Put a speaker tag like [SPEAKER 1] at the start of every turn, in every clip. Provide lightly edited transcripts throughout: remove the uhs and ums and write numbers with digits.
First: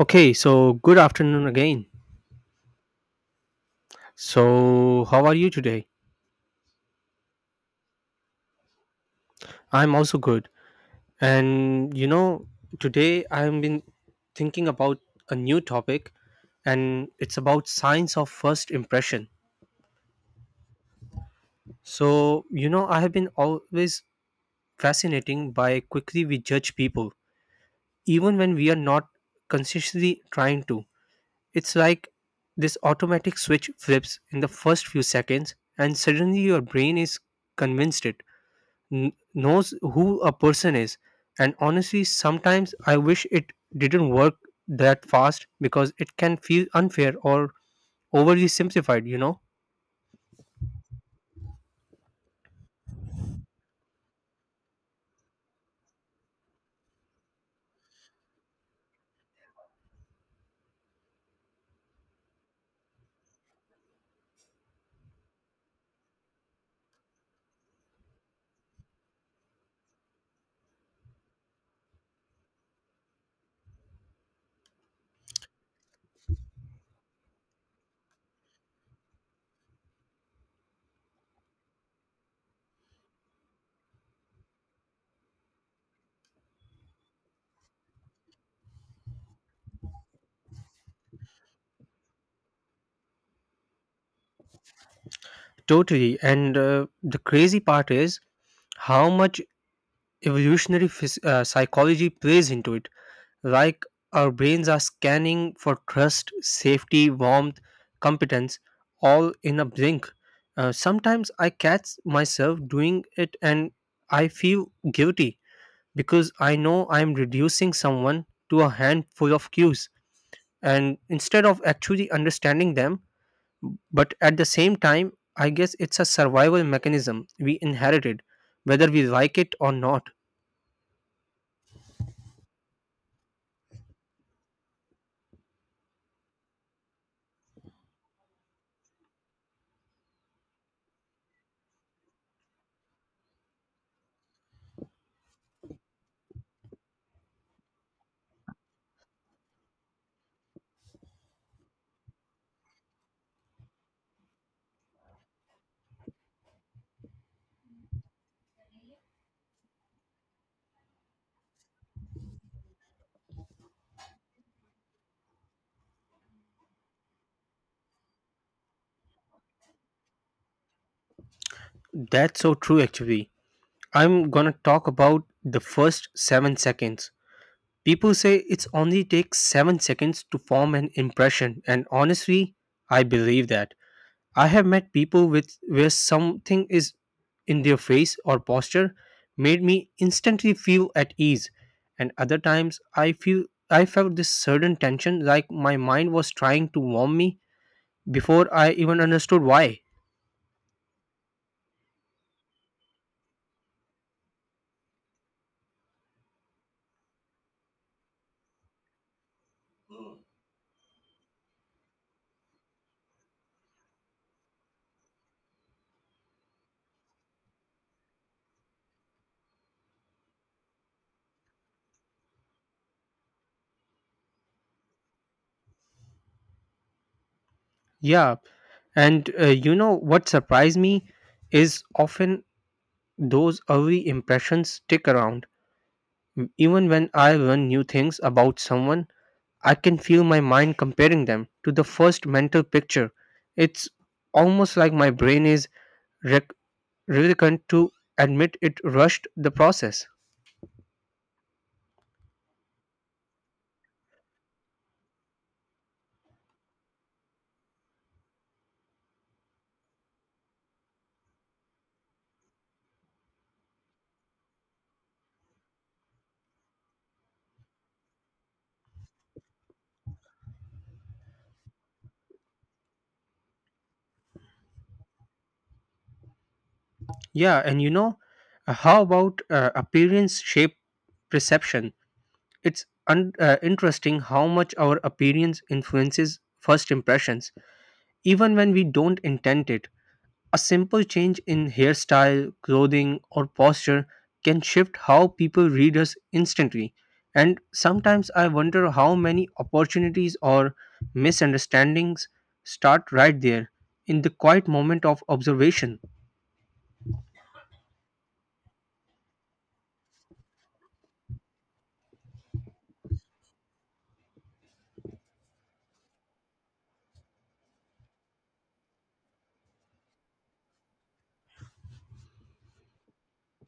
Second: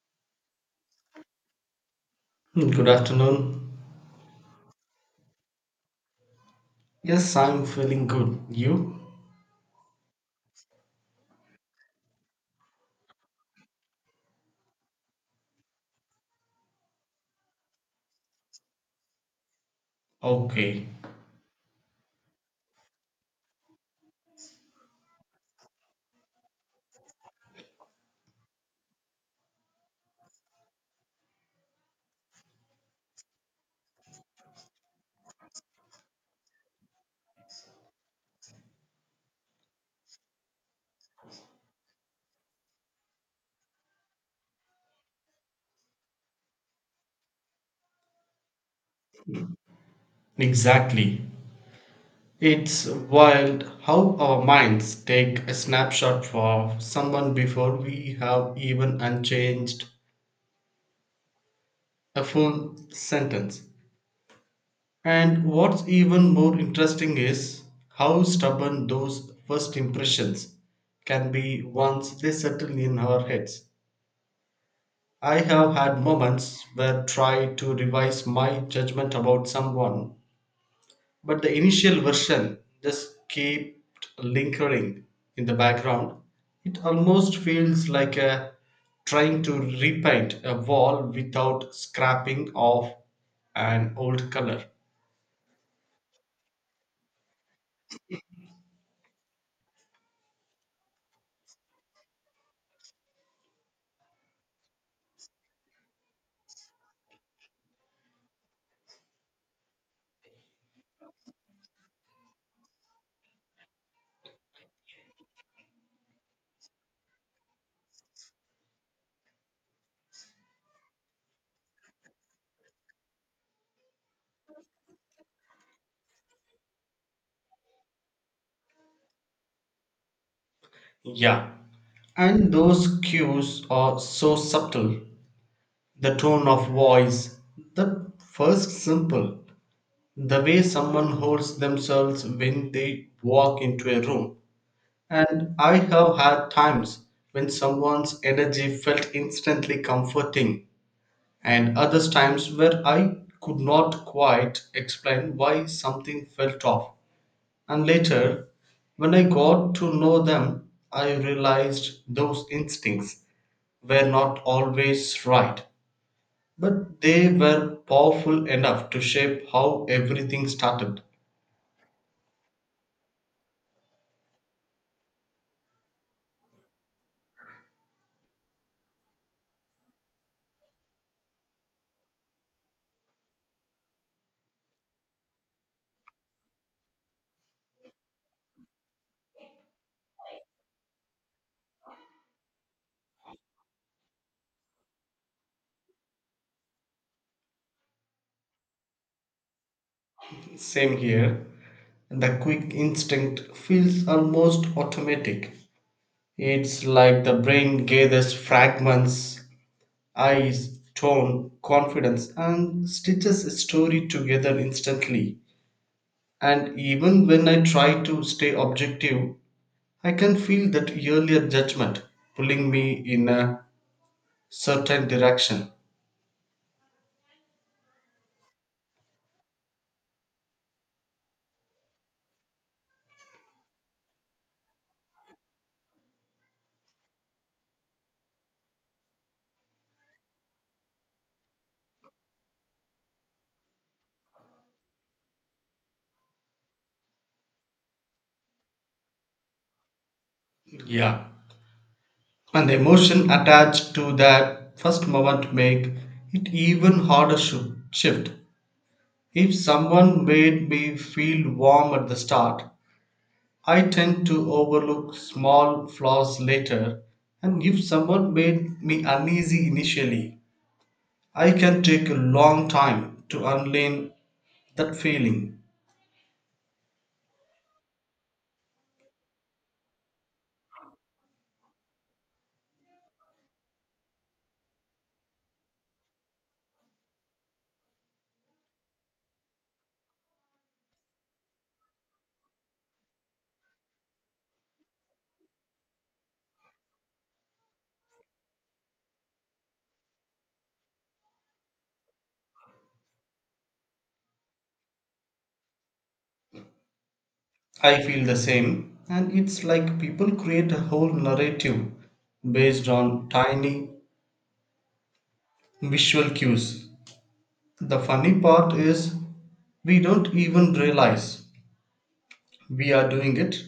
[SPEAKER 1] Okay, so good afternoon again.
[SPEAKER 2] Hmm, good afternoon.
[SPEAKER 1] So, how are you today?
[SPEAKER 2] Yes, I'm feeling good. You?
[SPEAKER 1] I'm also good. And today I've been thinking about a new topic and it's about signs of first impression.
[SPEAKER 2] Okay,
[SPEAKER 1] So, I have been always fascinating by quickly we judge people even when we are not consciously trying to. It's like this automatic switch flips in the first few seconds and suddenly your brain is convinced it knows who a person is, and honestly sometimes I wish it didn't work that fast because it can feel unfair or overly simplified.
[SPEAKER 2] exactly. It's wild how our minds take a snapshot for someone before we have even unchanged a full sentence. And what's even more interesting is how stubborn those first impressions can be once they settle in our heads. I have had moments where try to revise my judgment about someone but the initial version just kept lingering in the background. It almost feels like a trying to repaint a wall without scrapping off an old color.
[SPEAKER 1] Totally, and the crazy part is how much evolutionary psychology plays into it, like our brains are scanning for trust, safety, warmth, competence, all in a blink. Sometimes I catch myself doing it and I feel guilty because I know I'm reducing someone to a handful of cues, and instead of actually understanding them. But at the same time, I guess it's a survival mechanism we inherited, whether we like it or not.
[SPEAKER 2] Yeah, and those cues are so subtle. The tone of voice, the first simple, the way someone holds themselves when they walk into a room. And I have had times when someone's energy felt instantly comforting, and others times where I could not quite explain why something felt off. And later, when I got to know them, I realized those instincts were not always right, but they were powerful enough to shape how everything started.
[SPEAKER 1] That's so true, actually. I'm gonna talk about the first 7 seconds. People say it's only takes 7 seconds to form an impression, and honestly, I believe that I have met people with where something is in their face or posture made me instantly feel at ease, and other times I felt this sudden tension, like my mind was trying to warn me before I even understood why.
[SPEAKER 2] Same here, the quick instinct feels almost automatic. It's like the brain gathers fragments, eyes, tone, confidence, and stitches a story together instantly. And even when I try to stay objective, I can feel that earlier judgment pulling me in a certain direction.
[SPEAKER 1] Yeah, and you know what surprised me is often those early impressions stick around, even when I learn new things about someone I can feel my mind comparing them to the first mental picture. It's almost like my brain is rec- reluctant to admit it rushed the process.
[SPEAKER 2] Yeah. And the emotion attached to that first moment make it even harder to shift. If someone made me feel warm at the start, I tend to overlook small flaws later, and if someone made me uneasy initially, I can take a long time to unlearn that feeling.
[SPEAKER 1] Yeah, and how about appearance shape perception? It's interesting how much our appearance influences first impressions, even when we don't intend it. A simple change in hairstyle, clothing, or posture can shift how people read us instantly. And sometimes I wonder how many opportunities or misunderstandings start right there, in the quiet moment of observation.
[SPEAKER 2] I feel the same, and it's like people create a whole narrative based on tiny visual cues. The funny part is, we don't even realize we are doing it.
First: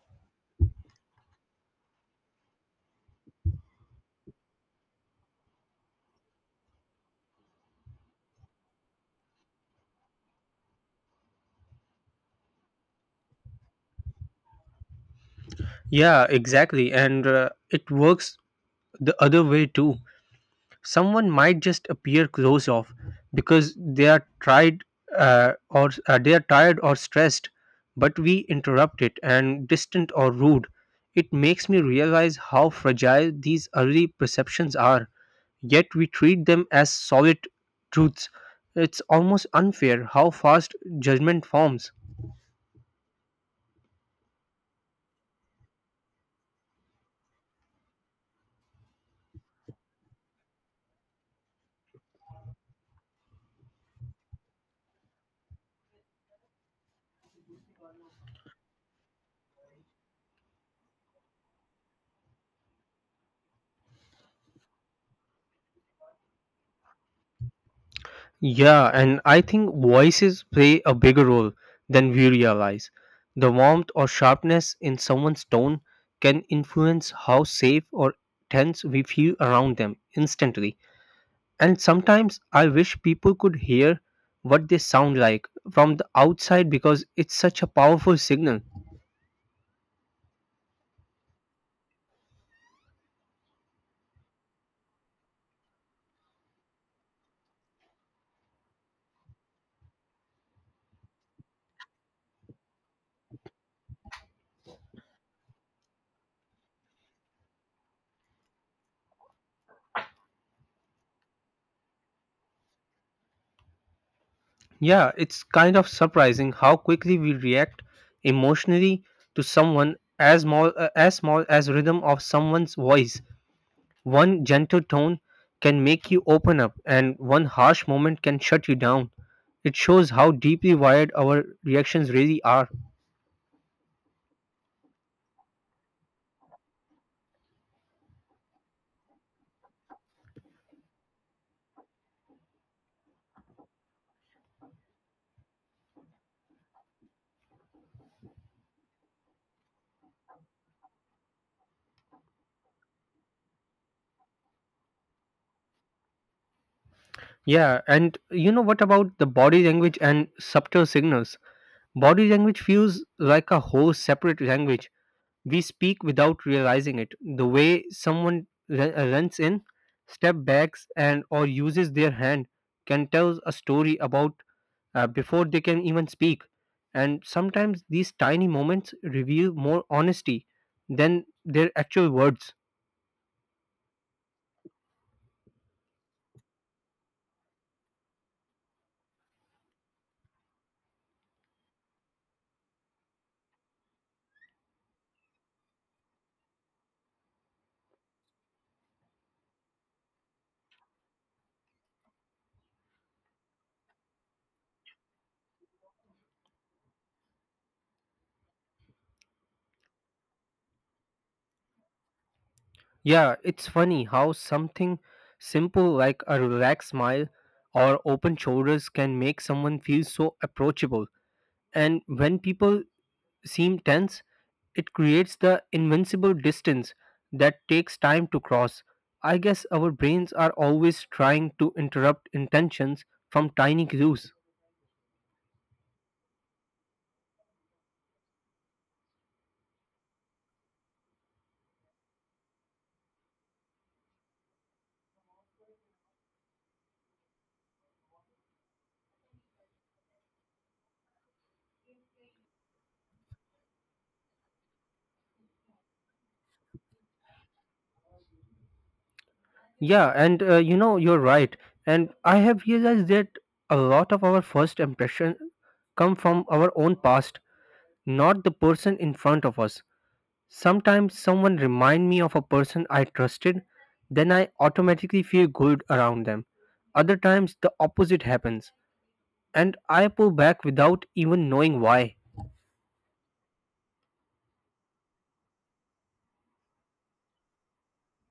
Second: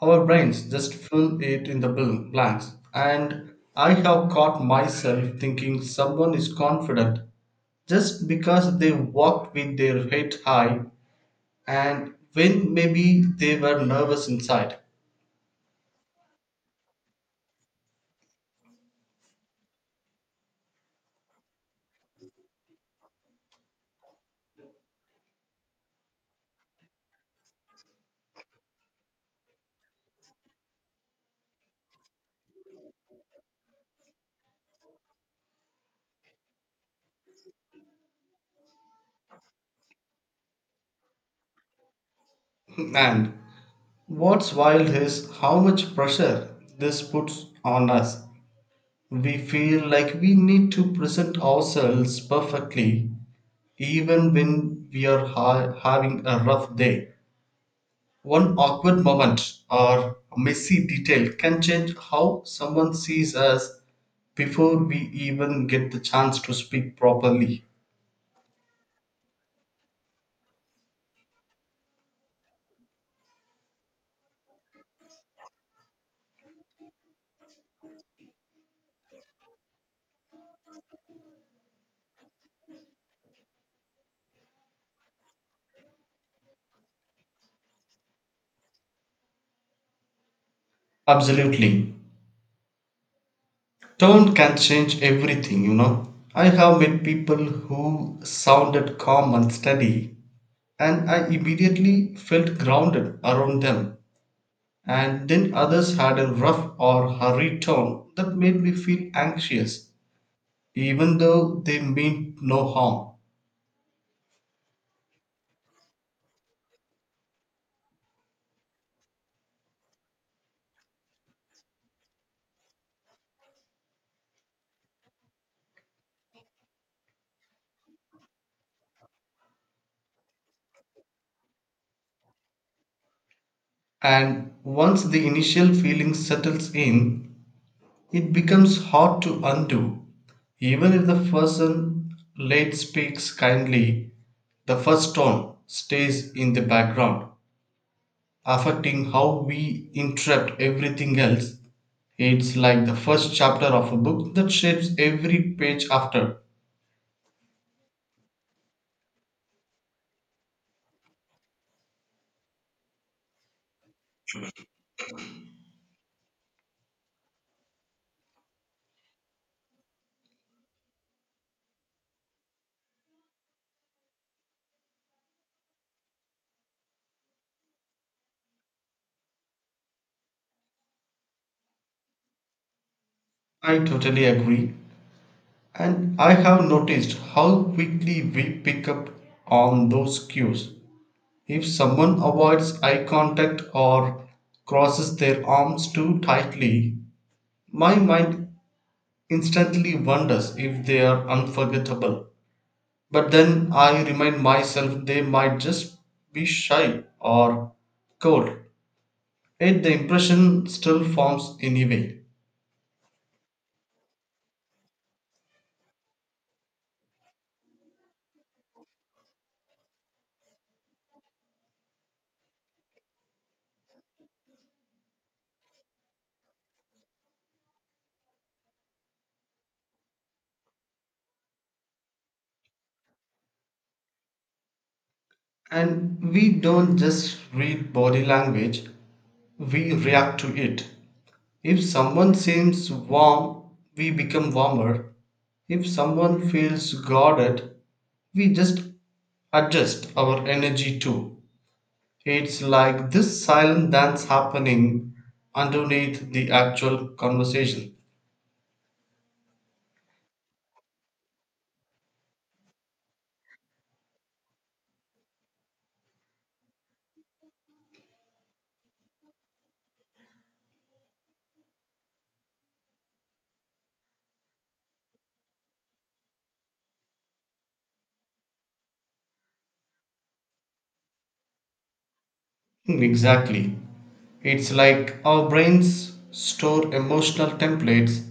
[SPEAKER 2] Our brains just fill it in the blanks. And I have caught myself thinking someone is confident just because they walked with their head high and when maybe they were nervous inside.
[SPEAKER 1] Yeah, exactly. And it works the other way too. Someone might just appear closed off because they are tired or stressed, but we interrupt it and distant or rude. It makes me realize how fragile these early perceptions are, yet we treat them as solid truths. It's almost unfair how fast judgment forms.
[SPEAKER 2] And what's wild is how much pressure this puts on us. We feel like we need to present ourselves perfectly even when we are having a rough day. One awkward moment or messy detail can change how someone sees us before we even get the chance to speak properly.
[SPEAKER 1] Yeah, and I think voices play a bigger role than we realize. The warmth or sharpness in someone's tone can influence how safe or tense we feel around them instantly. And sometimes I wish people could hear what they sound like from the outside, because it's such a powerful signal.
[SPEAKER 2] Absolutely. Tone can change everything, you know. I have met people who sounded calm and steady, and I immediately felt grounded around them. And then others had a rough or hurried tone that made me feel anxious, even though they meant no harm.
[SPEAKER 1] Yeah, it's kind of surprising how quickly we react emotionally to someone as small as rhythm of someone's voice. One gentle tone can make you open up, and one harsh moment can shut you down. It shows how deeply wired our reactions really are.
[SPEAKER 2] And once the initial feeling settles in, it becomes hard to undo. Even if the person late speaks kindly, the first tone stays in the background, affecting how we interpret everything else. It's like the first chapter of a book that shapes every page after.
[SPEAKER 1] Yeah, and what about the body language and subtle signals? Body language feels like a whole separate language. We speak without realizing it. The way someone runs in, step backs, and or uses their hand can tell a story about before they can even speak. And sometimes these tiny moments reveal more honesty than their actual words.
[SPEAKER 2] I totally agree. And I have noticed how quickly we pick up on those cues. If someone avoids eye contact or crosses their arms too tightly, my mind instantly wonders if they are unforgettable. But then I remind myself they might just be shy or cold, yet the impression still forms anyway.
[SPEAKER 1] Yeah, it's funny how something simple like a relaxed smile or open shoulders can make someone feel so approachable. And when people seem tense, it creates the invincible distance that takes time to cross. I guess our brains are always trying to interrupt intentions from tiny clues.
[SPEAKER 2] And we don't just read body language, we react to it. If someone seems warm, we become warmer. If someone feels guarded, we just adjust our energy too. It's like this silent dance happening underneath the actual conversation.
[SPEAKER 1] Yeah, and you're right. And I have realized that a lot of our first impressions come from our own past, not the person in front of us. Sometimes someone remind me of a person I trusted, then I automatically feel good around them. Other times the opposite happens and I pull back without even knowing why.
[SPEAKER 2] Hmm, exactly. It's like our brains store emotional templates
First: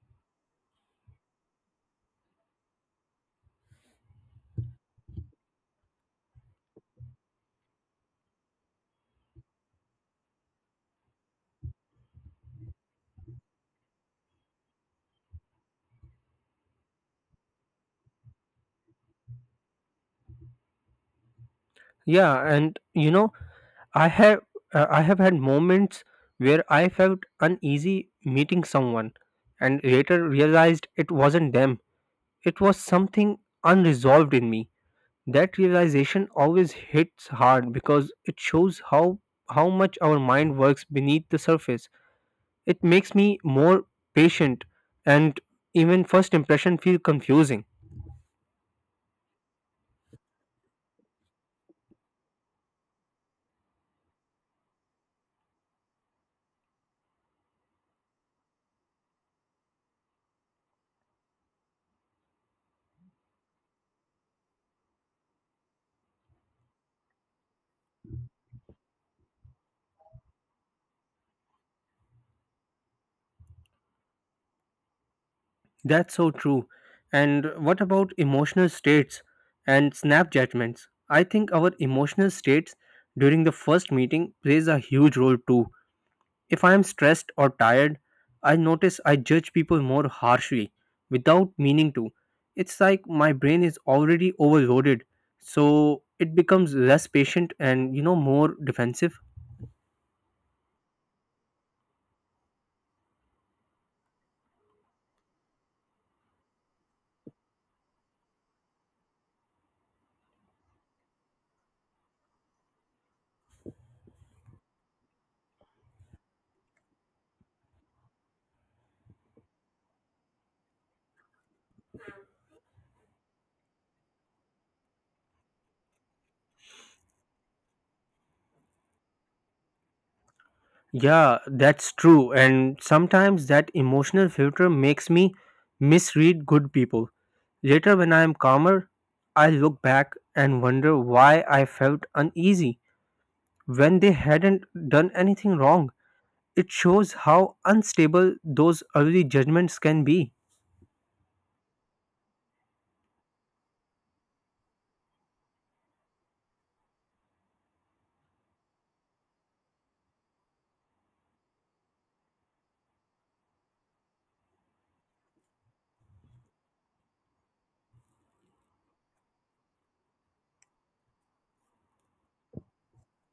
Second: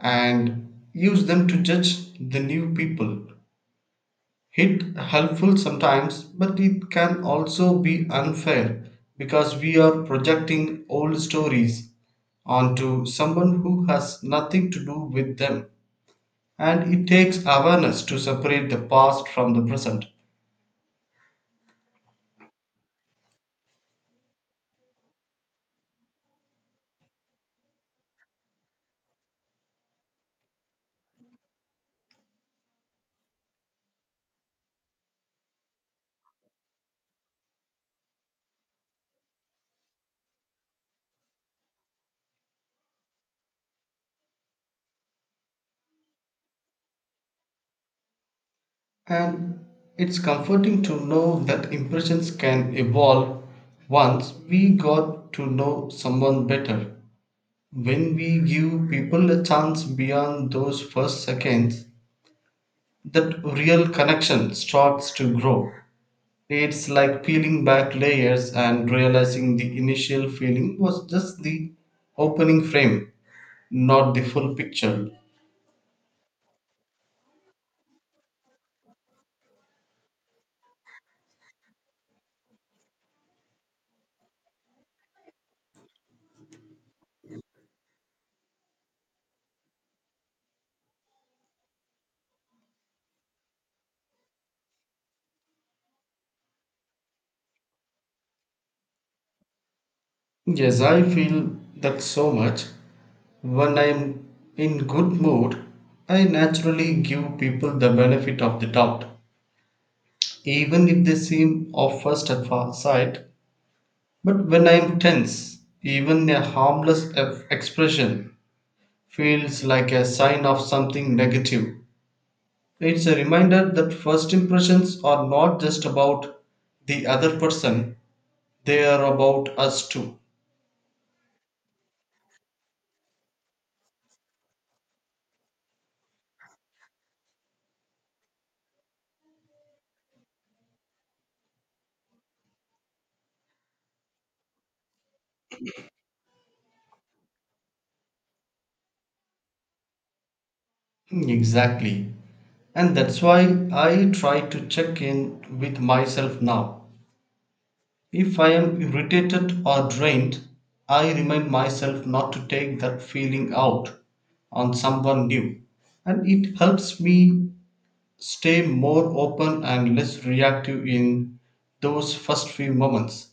[SPEAKER 2] and use them to judge the new people. It helpful sometimes but it can also be unfair because we are projecting old stories onto someone who has nothing to do with them, and it takes awareness to separate the past from the present.
[SPEAKER 1] Yeah, and I have I have had moments where I felt uneasy meeting someone and later realized it wasn't them. It was something unresolved in me. That realization always hits hard because it shows how much our mind works beneath the surface. It makes me more patient, and even first impression feel confusing.
[SPEAKER 2] And it's comforting to know that impressions can evolve once we got to know someone better. When we give people a chance beyond those first seconds, that real connection starts to grow. It's like peeling back layers and realizing the initial feeling was just the opening frame, not the full picture.
[SPEAKER 1] That's so true. And what about emotional states and snap judgments? I think our emotional states during the first meeting plays a huge role too. If I am stressed or tired, I notice I judge people more harshly without meaning to. It's like my brain is already overloaded, so it becomes less patient and more defensive.
[SPEAKER 2] Yes, I feel that so much. When I'm in good mood, I naturally give people the benefit of the doubt, even if they seem off first at first sight. But when I'm tense, even a harmless expression feels like a sign of something negative. It's a reminder that first impressions are not just about the other person, they are about us too.
[SPEAKER 1] Yeah, that's true. And sometimes that emotional filter makes me misread good people. Later, when I am calmer, I look back and wonder why I felt uneasy when they hadn't done anything wrong. It shows how unstable those early judgments can be.
[SPEAKER 2] Hmm, exactly. And that's why I try to check in with myself now. If I am irritated or drained, I remind myself not to take that feeling out on someone new. And it helps me stay more open and less reactive in those first few moments.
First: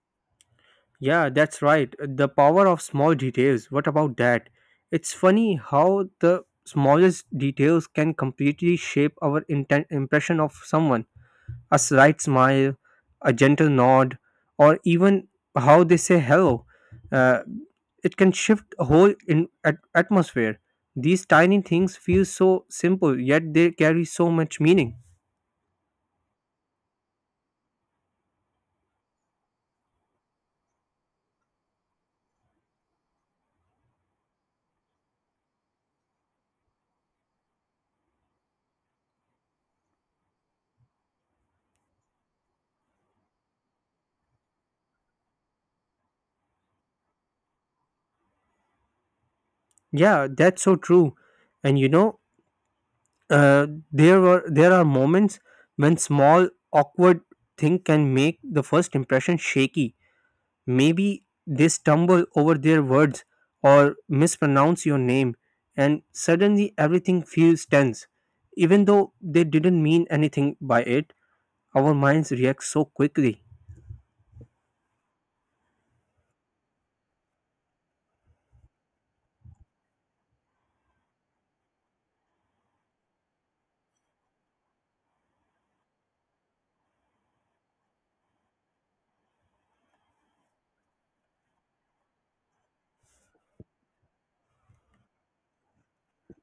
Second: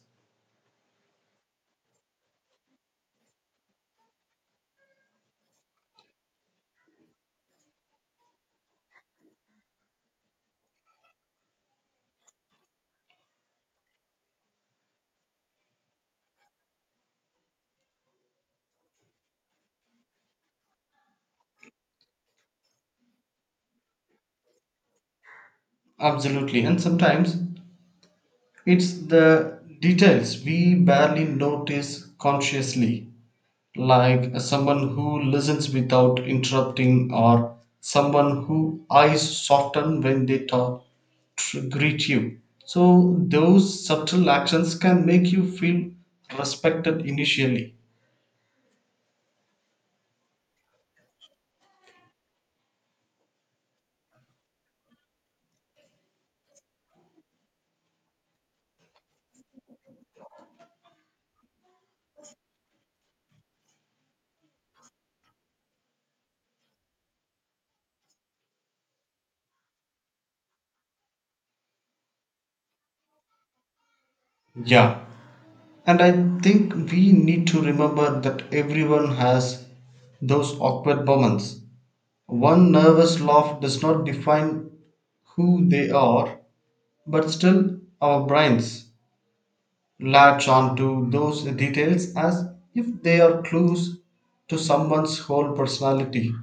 [SPEAKER 1] Yeah, that's right. The power of small details. What about that? It's funny how the smallest details can completely shape our impression of someone: a slight smile, a gentle nod, or even how they say hello. Uh, it can shift a whole atmosphere. These tiny things feel so simple, yet they carry so much meaning.
[SPEAKER 2] Absolutely. And sometimes it's the details we barely notice consciously, like someone who listens without interrupting or someone who eyes soften when they talk greet you. So those subtle actions can make you feel respected initially.
[SPEAKER 1] Yeah, that's so true. And there are moments when small awkward thing can make the first impression shaky. Maybe they stumble over their words or mispronounce your name, and suddenly everything feels tense. Even though they didn't mean anything by it, our minds react so quickly.
[SPEAKER 2] Yeah. And I think we need to remember that everyone has those awkward moments. One nervous laugh does not define who they are, but still our brains latch on to those details as if they are clues to someone's whole personality.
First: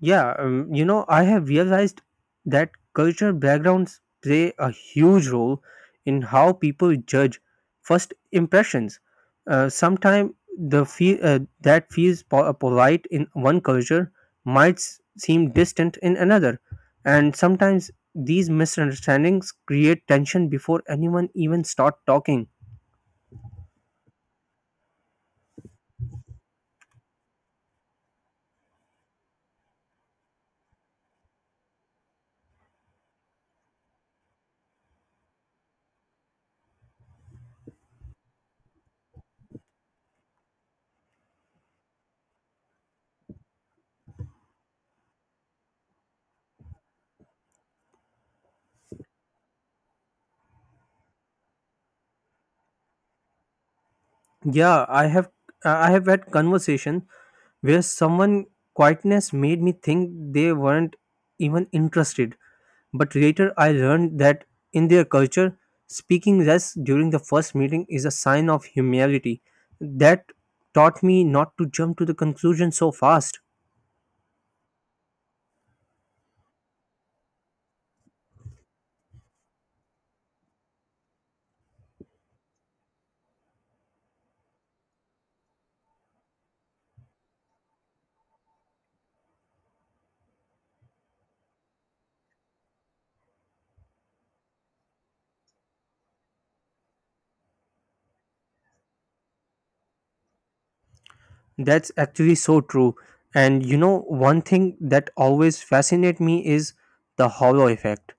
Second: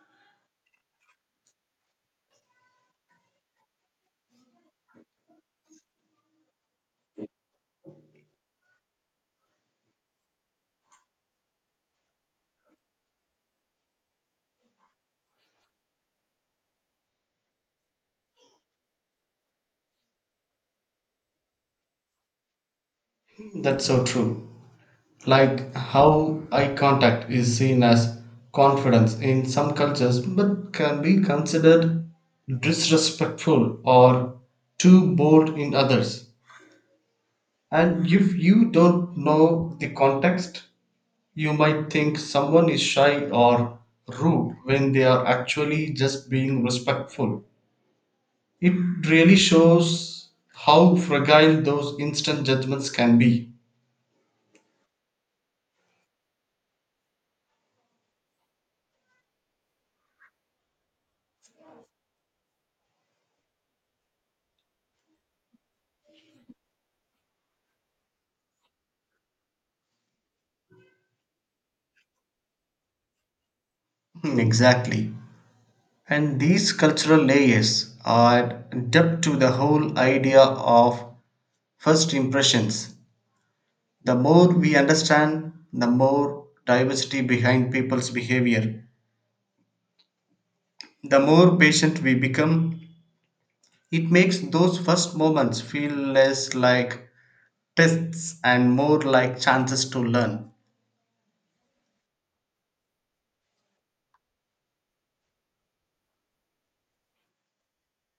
[SPEAKER 1] Yeah, I have realized that cultural backgrounds play a huge role in how people judge first impressions. Sometimes the feel that polite in one culture might seem distant in another, and sometimes these misunderstandings create tension before anyone even start talking.
[SPEAKER 2] That's so true. Like how eye contact is seen as confidence in some cultures but can be considered disrespectful or too bold in others. And if you don't know the context, you might think someone is shy or rude when they are actually just being respectful. It really shows how fragile those instant judgments can be.
[SPEAKER 1] Yeah, I have had conversation where someone quietness made me think they weren't even interested. But later I learned that in their culture, speaking less during the first meeting is a sign of humility. That taught me not to jump to the conclusion so fast.
[SPEAKER 2] Hmm, exactly. And these cultural layers add depth to the whole idea of first impressions. The more we understand, the more diversity behind people's behavior, the more patient we become. It makes those first moments feel less like tests and more like chances to learn.
[SPEAKER 1] That's actually so true. And one thing that always fascinates me is the hollow effect.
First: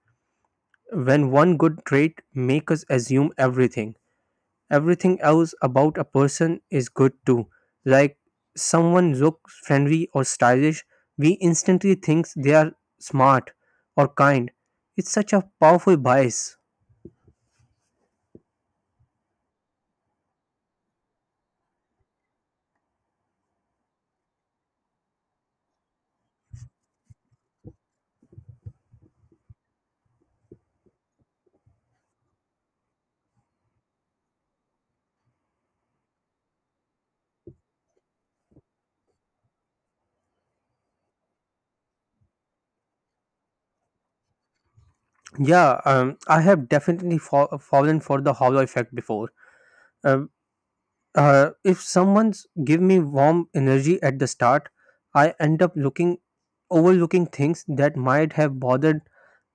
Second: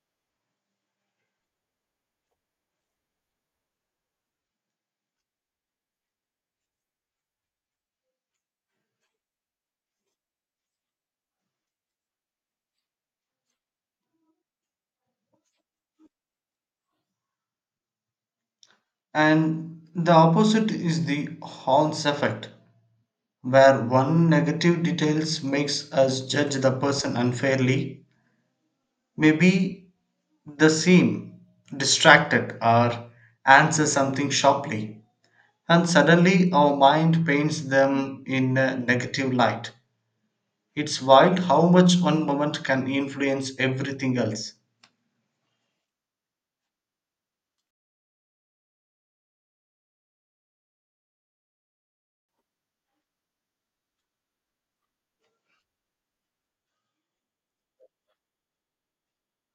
[SPEAKER 1] When one good trait makes us assume everything else about a person is good too. Like someone looks friendly or stylish, we instantly think they are smart or kind. It's such a powerful bias.
[SPEAKER 2] And the opposite is the horns effect, where one negative details makes us judge the person unfairly. Maybe the seem distracted or answer something sharply, and suddenly our mind paints them in a negative light. It's wild how much one moment can influence everything else.
[SPEAKER 1] Yeah, I have definitely fallen for the hollow effect before. Uh, if someone's give me warm energy at the start, I end up looking overlooking things that might have bothered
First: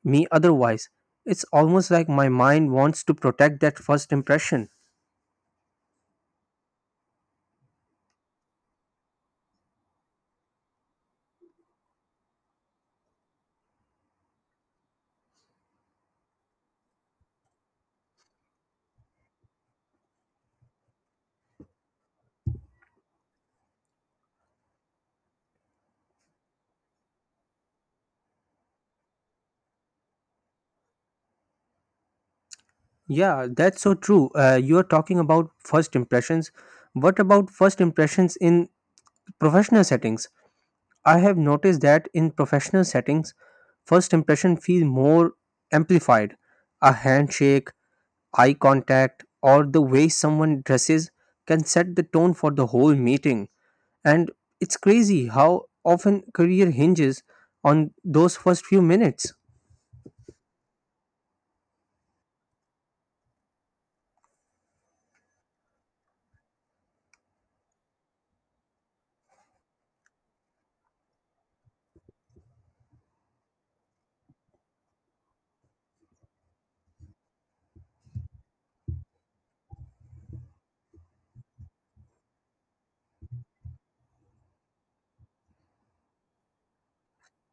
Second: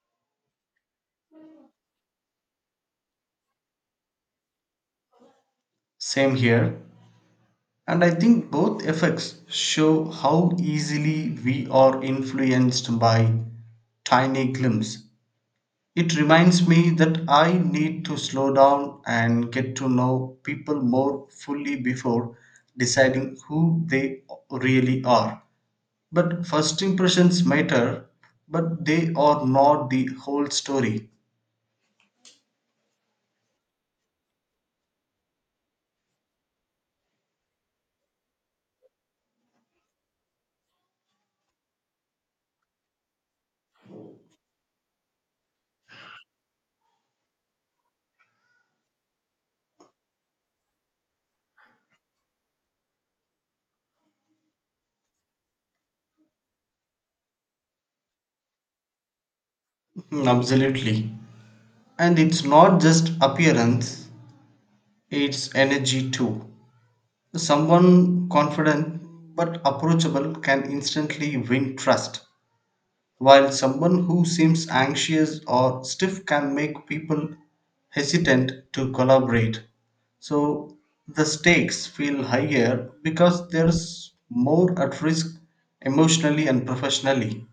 [SPEAKER 1] me otherwise. It's almost like my mind wants to protect that first impression.
[SPEAKER 2] Same here. And I think both effects show how easily we are influenced by tiny glimpse. It reminds me that I need to slow down and get to know people more fully before deciding who they really are. But first impressions matter, but they are not the whole story.
[SPEAKER 1] Yeah, that's so true. You're talking about first impressions. What about first impressions in professional settings? I have noticed that in professional settings, first impression feel more amplified. A handshake, eye contact, or the way someone dresses can set the tone for the whole meeting. And it's crazy how often career hinges on those first few minutes.
[SPEAKER 2] Mm, absolutely. And it's not just appearance, it's energy too. Someone confident but approachable can instantly win trust, while someone who seems anxious or stiff can make people hesitant to collaborate. So the stakes feel higher because there's more at risk emotionally and professionally.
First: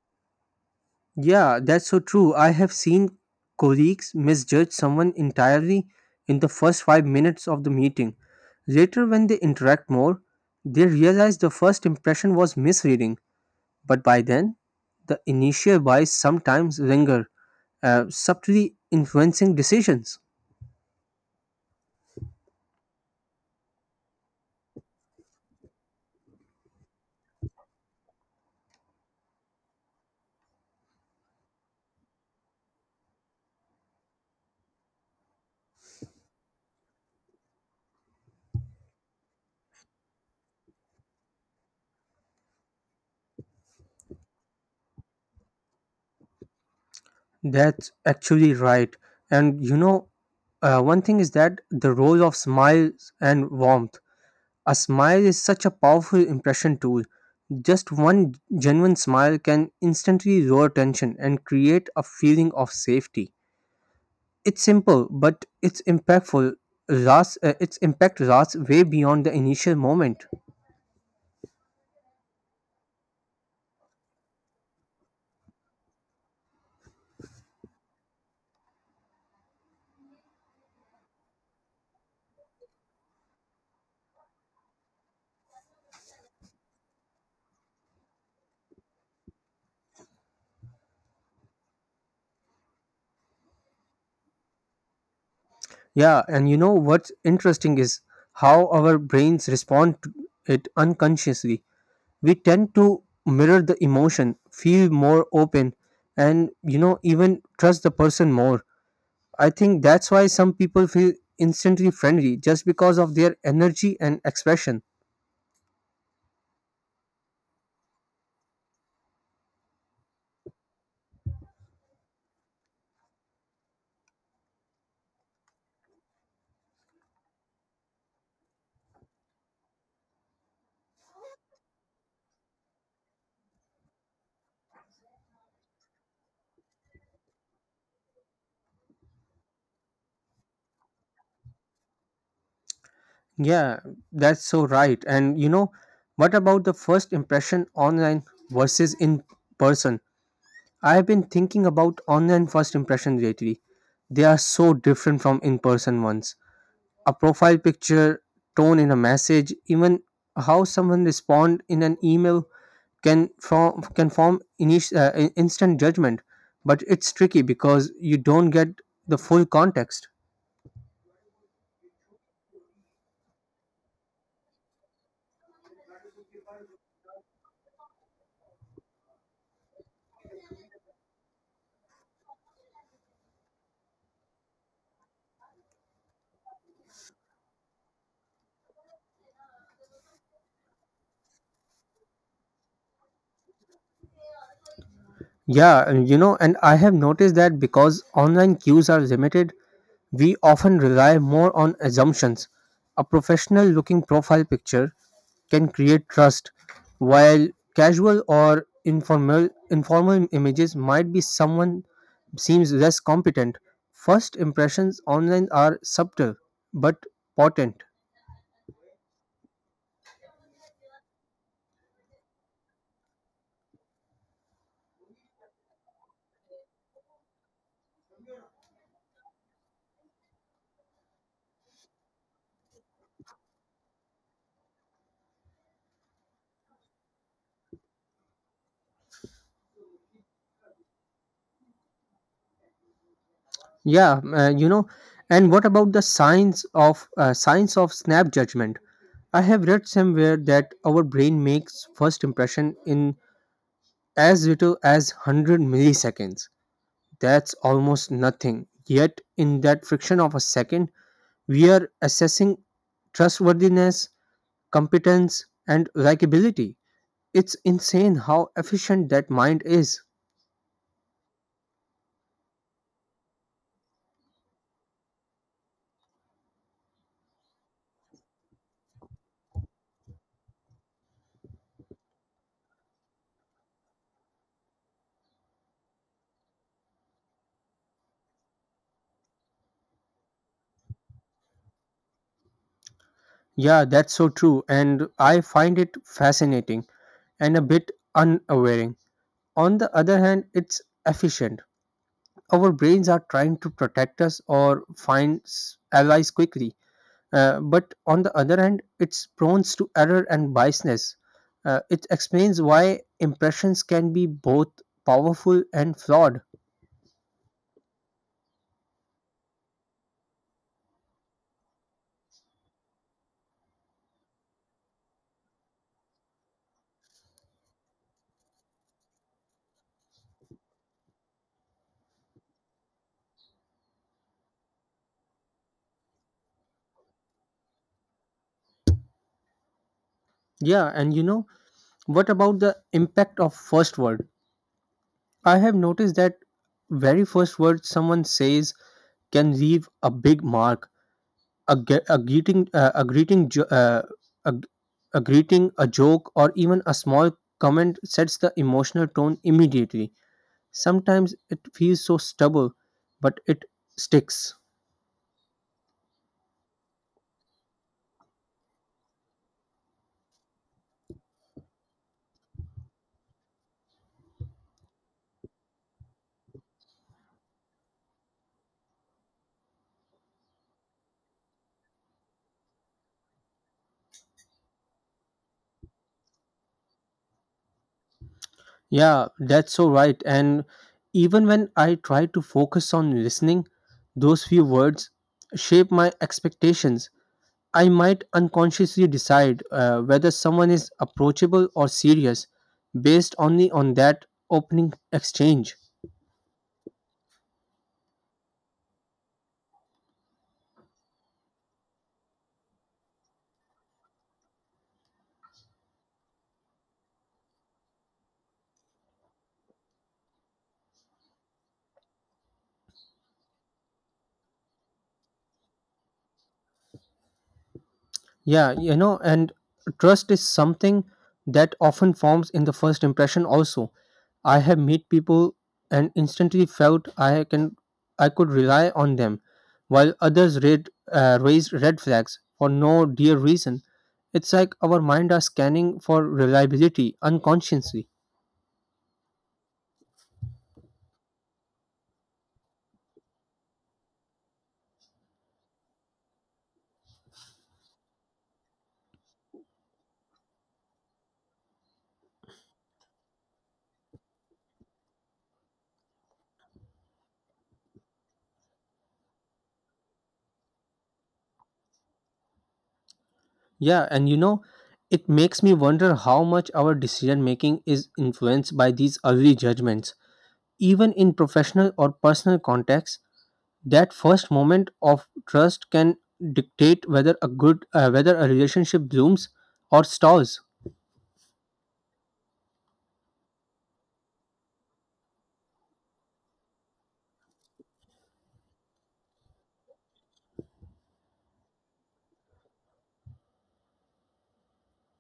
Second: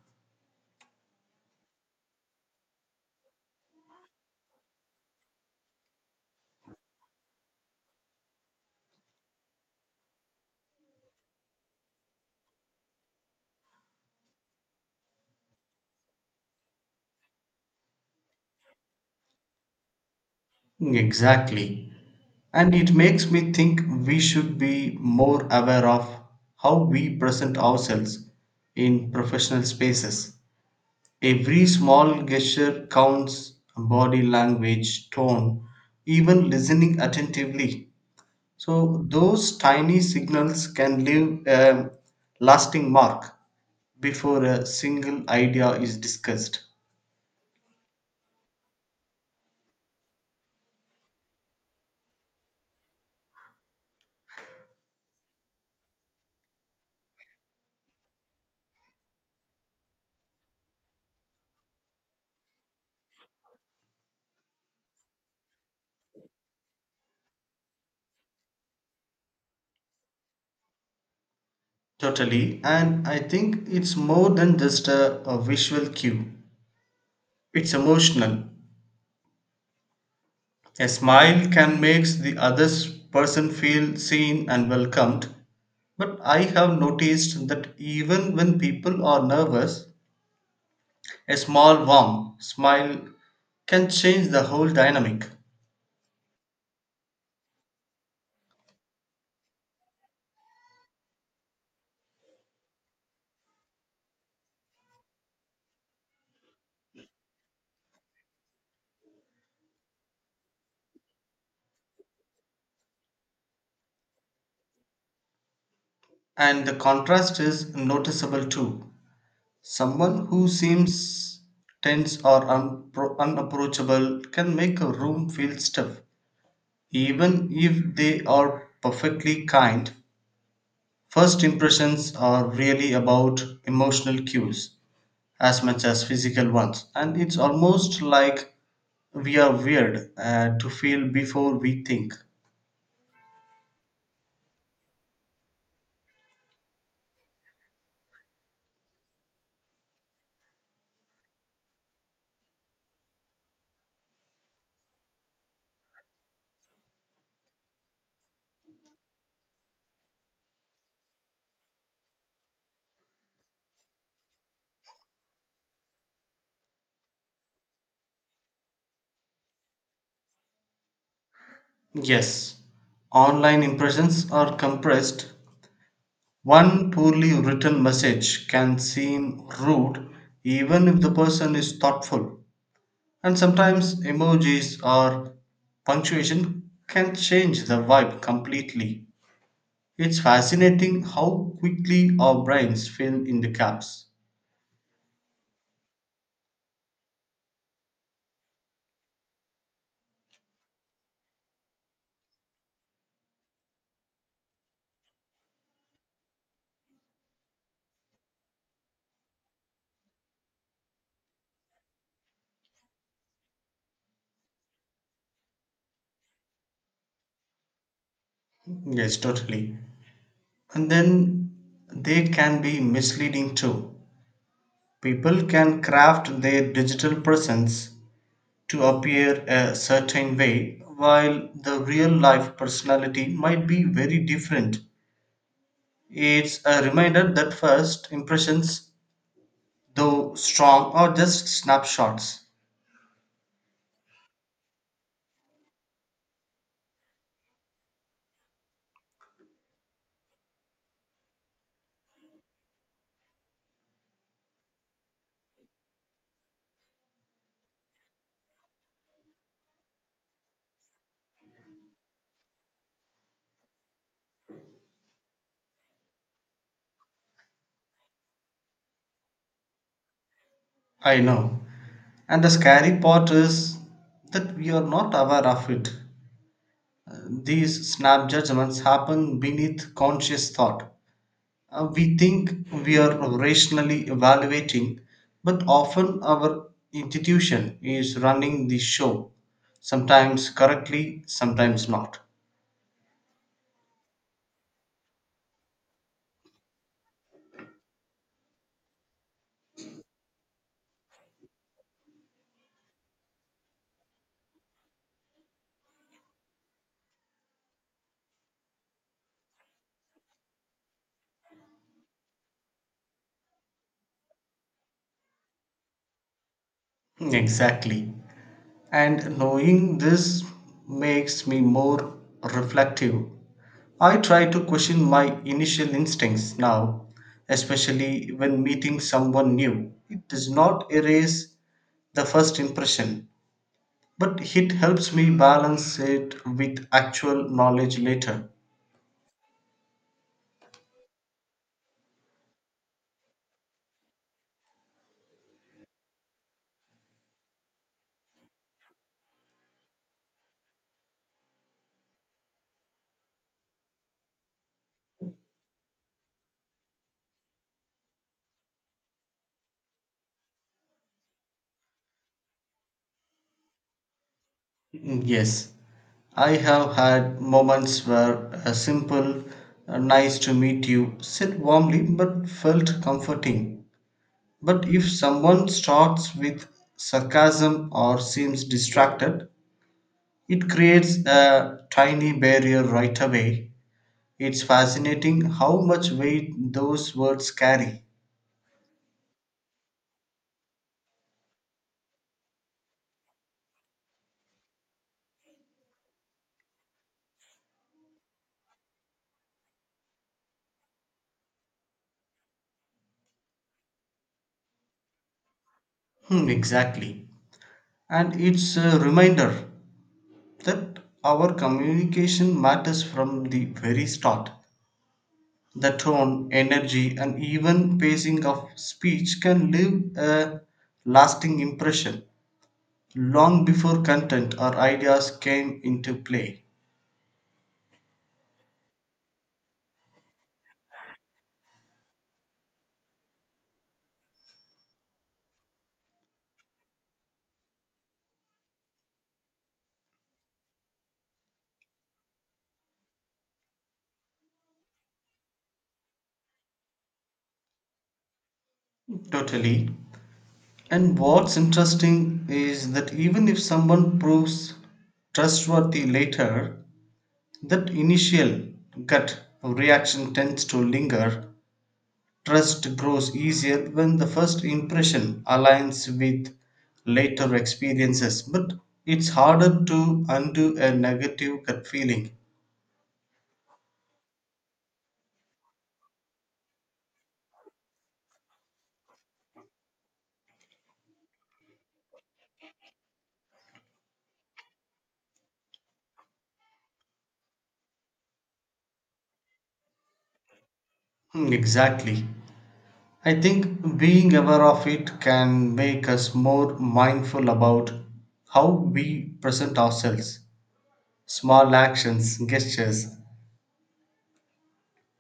[SPEAKER 1] Yeah, that's so true. I have seen colleagues misjudge someone entirely in the first 5 minutes of the meeting. Later, when they interact more, they realize the first impression was misleading, but by then, the initial bias sometimes linger, subtly influencing decisions.
[SPEAKER 2] Exactly. And it makes me think we should be more aware of how we present ourselves in professional spaces. Every small gesture counts body language, tone, even listening attentively. So, those tiny signals can leave a lasting mark before a single idea is discussed.
[SPEAKER 1] That's actually right. And one thing is that the role of smiles and warmth. A smile is such a powerful impression tool. Just one genuine smile can instantly lower tension and create a feeling of safety. It's simple, but its impact lasts way beyond the initial moment.
[SPEAKER 2] Totally. And I think it's more than just a visual cue, it's emotional. A smile can make the other person feel seen and welcomed, but I have noticed that even when people are nervous, a small warm smile can change the whole dynamic,
[SPEAKER 1] Yeah, and you know what's interesting is how our brains respond to it unconsciously. We tend to mirror the emotion, feel more open, and even trust the person more. I think that's why some people feel instantly friendly just because of their energy and expression.
[SPEAKER 2] and the contrast is noticeable too. Someone who seems tense or unapproachable can make a room feel stiff, even if they are perfectly kind. First impressions are really about emotional cues as much as physical ones, and it's almost like we are weird to feel before we think.
[SPEAKER 1] Yeah, that's so right. And what about the first impression online versus in person? I have been thinking about online first impression lately. They are so different from in person ones. A profile picture, tone in a message, even how someone respond in an email can form instant judgment, but it's tricky because you don't get the full context.
[SPEAKER 2] Yes, online impressions are compressed. One poorly written message can seem rude even if the person is thoughtful, and sometimes emojis or punctuation can change the vibe completely. It's fascinating how quickly our brains fill in the gaps.
[SPEAKER 1] Yeah, and you know and I have noticed that because online cues are limited we often rely more on assumptions. A professional looking profile picture can create trust, while casual or informal images might be someone seems less competent. First impressions online are subtle, but potent.
[SPEAKER 2] Yes, totally. And then they can be misleading too. People can craft their digital presence to appear a certain way, while the real life personality might be very different. It's a reminder that first impressions, though strong, are just snapshots.
[SPEAKER 1] Yeah, you know, and what about the science of snap judgment? I have read somewhere that our brain makes first impression in as little as 100 milliseconds. That's almost nothing. Yet in that fraction of a second, we are assessing trustworthiness, competence, and likability. It's insane how efficient that mind is.
[SPEAKER 2] I know. And the scary part is that we are not aware of it. These snap judgments happen beneath conscious thought. We think we are rationally evaluating, but often our institution is running the show, sometimes correctly, sometimes not.
[SPEAKER 1] Yeah, that's so true, and I find it fascinating and a bit unaware. On the other hand, it's efficient. Our brains are trying to protect us or find allies quickly. But on the other hand, it's prone to error and biasness. It explains why impressions can be both powerful and flawed.
[SPEAKER 2] Hmm, exactly. And knowing this makes me more reflective. I try to question my initial instincts now, especially when meeting someone new. It does not erase the first impression, but it helps me balance it with actual knowledge later.
[SPEAKER 1] Yeah, and what about the impact of first word? I have noticed that very first word someone says can leave a big mark: a greeting a, a joke or even a small comment sets the emotional tone immediately. Sometimes it feels so stubborn but it sticks.
[SPEAKER 2] Yes, I have had moments where a simple nice to meet you said warmly but felt comforting. But if someone starts with sarcasm or seems distracted, it creates a tiny barrier right away. It's fascinating how much weight those words carry.
[SPEAKER 1] Yeah, that's so right. And even when I try to focus on listening, those few words shape my expectations. I might unconsciously decide whether someone is approachable or serious, based only on that opening exchange.
[SPEAKER 2] Hmm, exactly. And it's a reminder that our communication matters from the very start. The tone, energy, and even pacing of speech can leave a lasting impression long before content or ideas came into play.
[SPEAKER 1] Yeah, you know, and trust is something that often forms in the first impression also. I have met people and instantly felt I could rely on them, while others raised red flags for no dear reason. It's like our mind are scanning for reliability unconsciously.
[SPEAKER 2] Totally. And what's interesting is that even if someone proves trustworthy later, that initial gut reaction tends to linger. Trust grows easier when the first impression aligns with later experiences, but it's harder to undo a negative gut feeling.
[SPEAKER 1] Yeah, and it makes me wonder how much our decision making is influenced by these early judgments. Even in professional or personal contexts, that first moment of trust can dictate whether a relationship blooms or stalls.
[SPEAKER 2] Hmm, exactly. I think being aware of it can make us more mindful about how we present ourselves. Small actions, gestures,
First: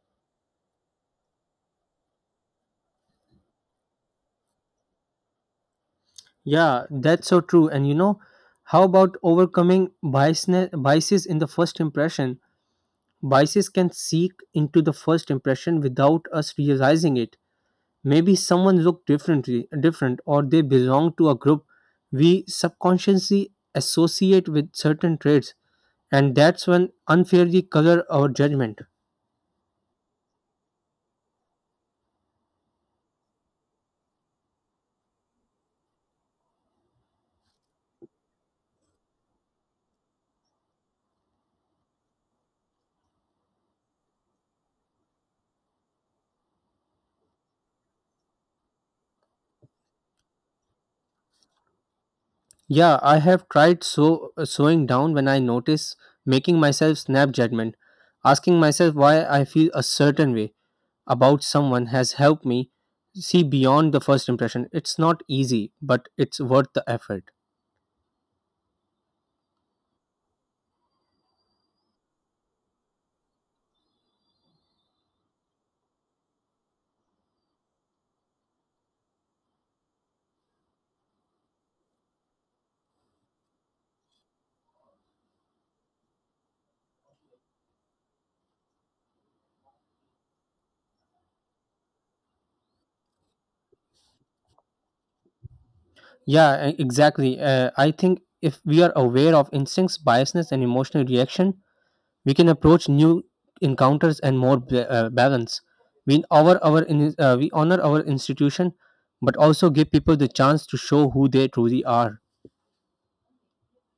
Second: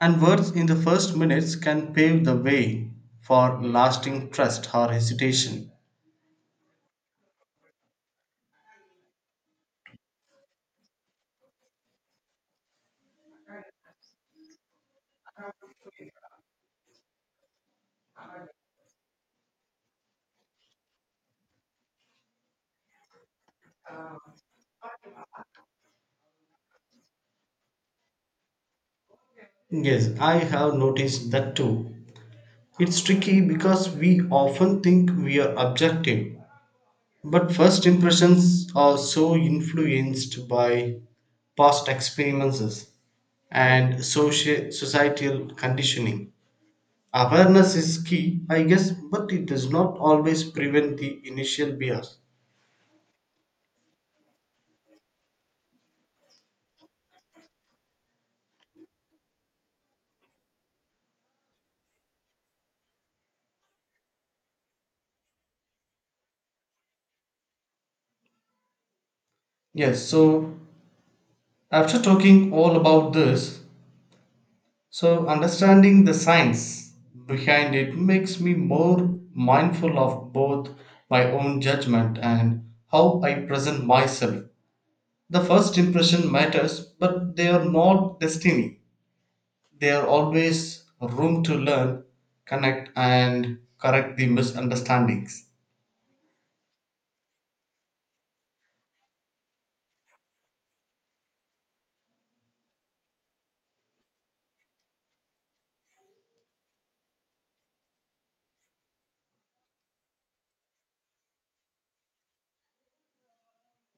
[SPEAKER 2] and words in the first minutes can pave the way for lasting trust or hesitation.
[SPEAKER 1] Yeah, that's so true. And how about overcoming biases in the first impression? Biases can seep into the first impression without us realizing it. Maybe someone looked different or they belong to a group we subconsciously associate with certain traits, and that's when unfairly color our judgment.
[SPEAKER 2] Yes, I have noticed that too. It's tricky because we often think we are objective. But first impressions are so influenced by past experiences and societal conditioning. Awareness is key, I guess, but it does not always prevent the initial bias.
[SPEAKER 1] Yeah, I have tried so slowing down when I notice making myself snap judgment. Asking myself why I feel a certain way about someone has helped me see beyond the first impression. It's not easy, but it's worth the effort.
[SPEAKER 2] Yes, so after talking all about this, so understanding the science behind it makes me more mindful of both my own judgment and how I present myself. The first impression matters, but they are not destiny. There are always room to learn, connect, and correct the misunderstandings.
[SPEAKER 1] Yeah, exactly. I think if we are aware of instincts, biasness, and emotional reaction, we can approach new encounters and more balance. We honor our institution, but also give people the chance to show who they truly are.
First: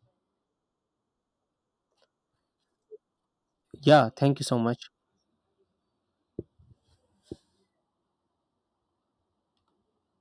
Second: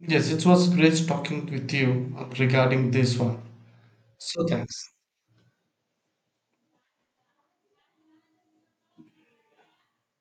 [SPEAKER 2] Yes, it was great talking with you regarding this one.
[SPEAKER 1] Yeah, thank you
[SPEAKER 2] So,
[SPEAKER 1] so much.
[SPEAKER 2] thanks.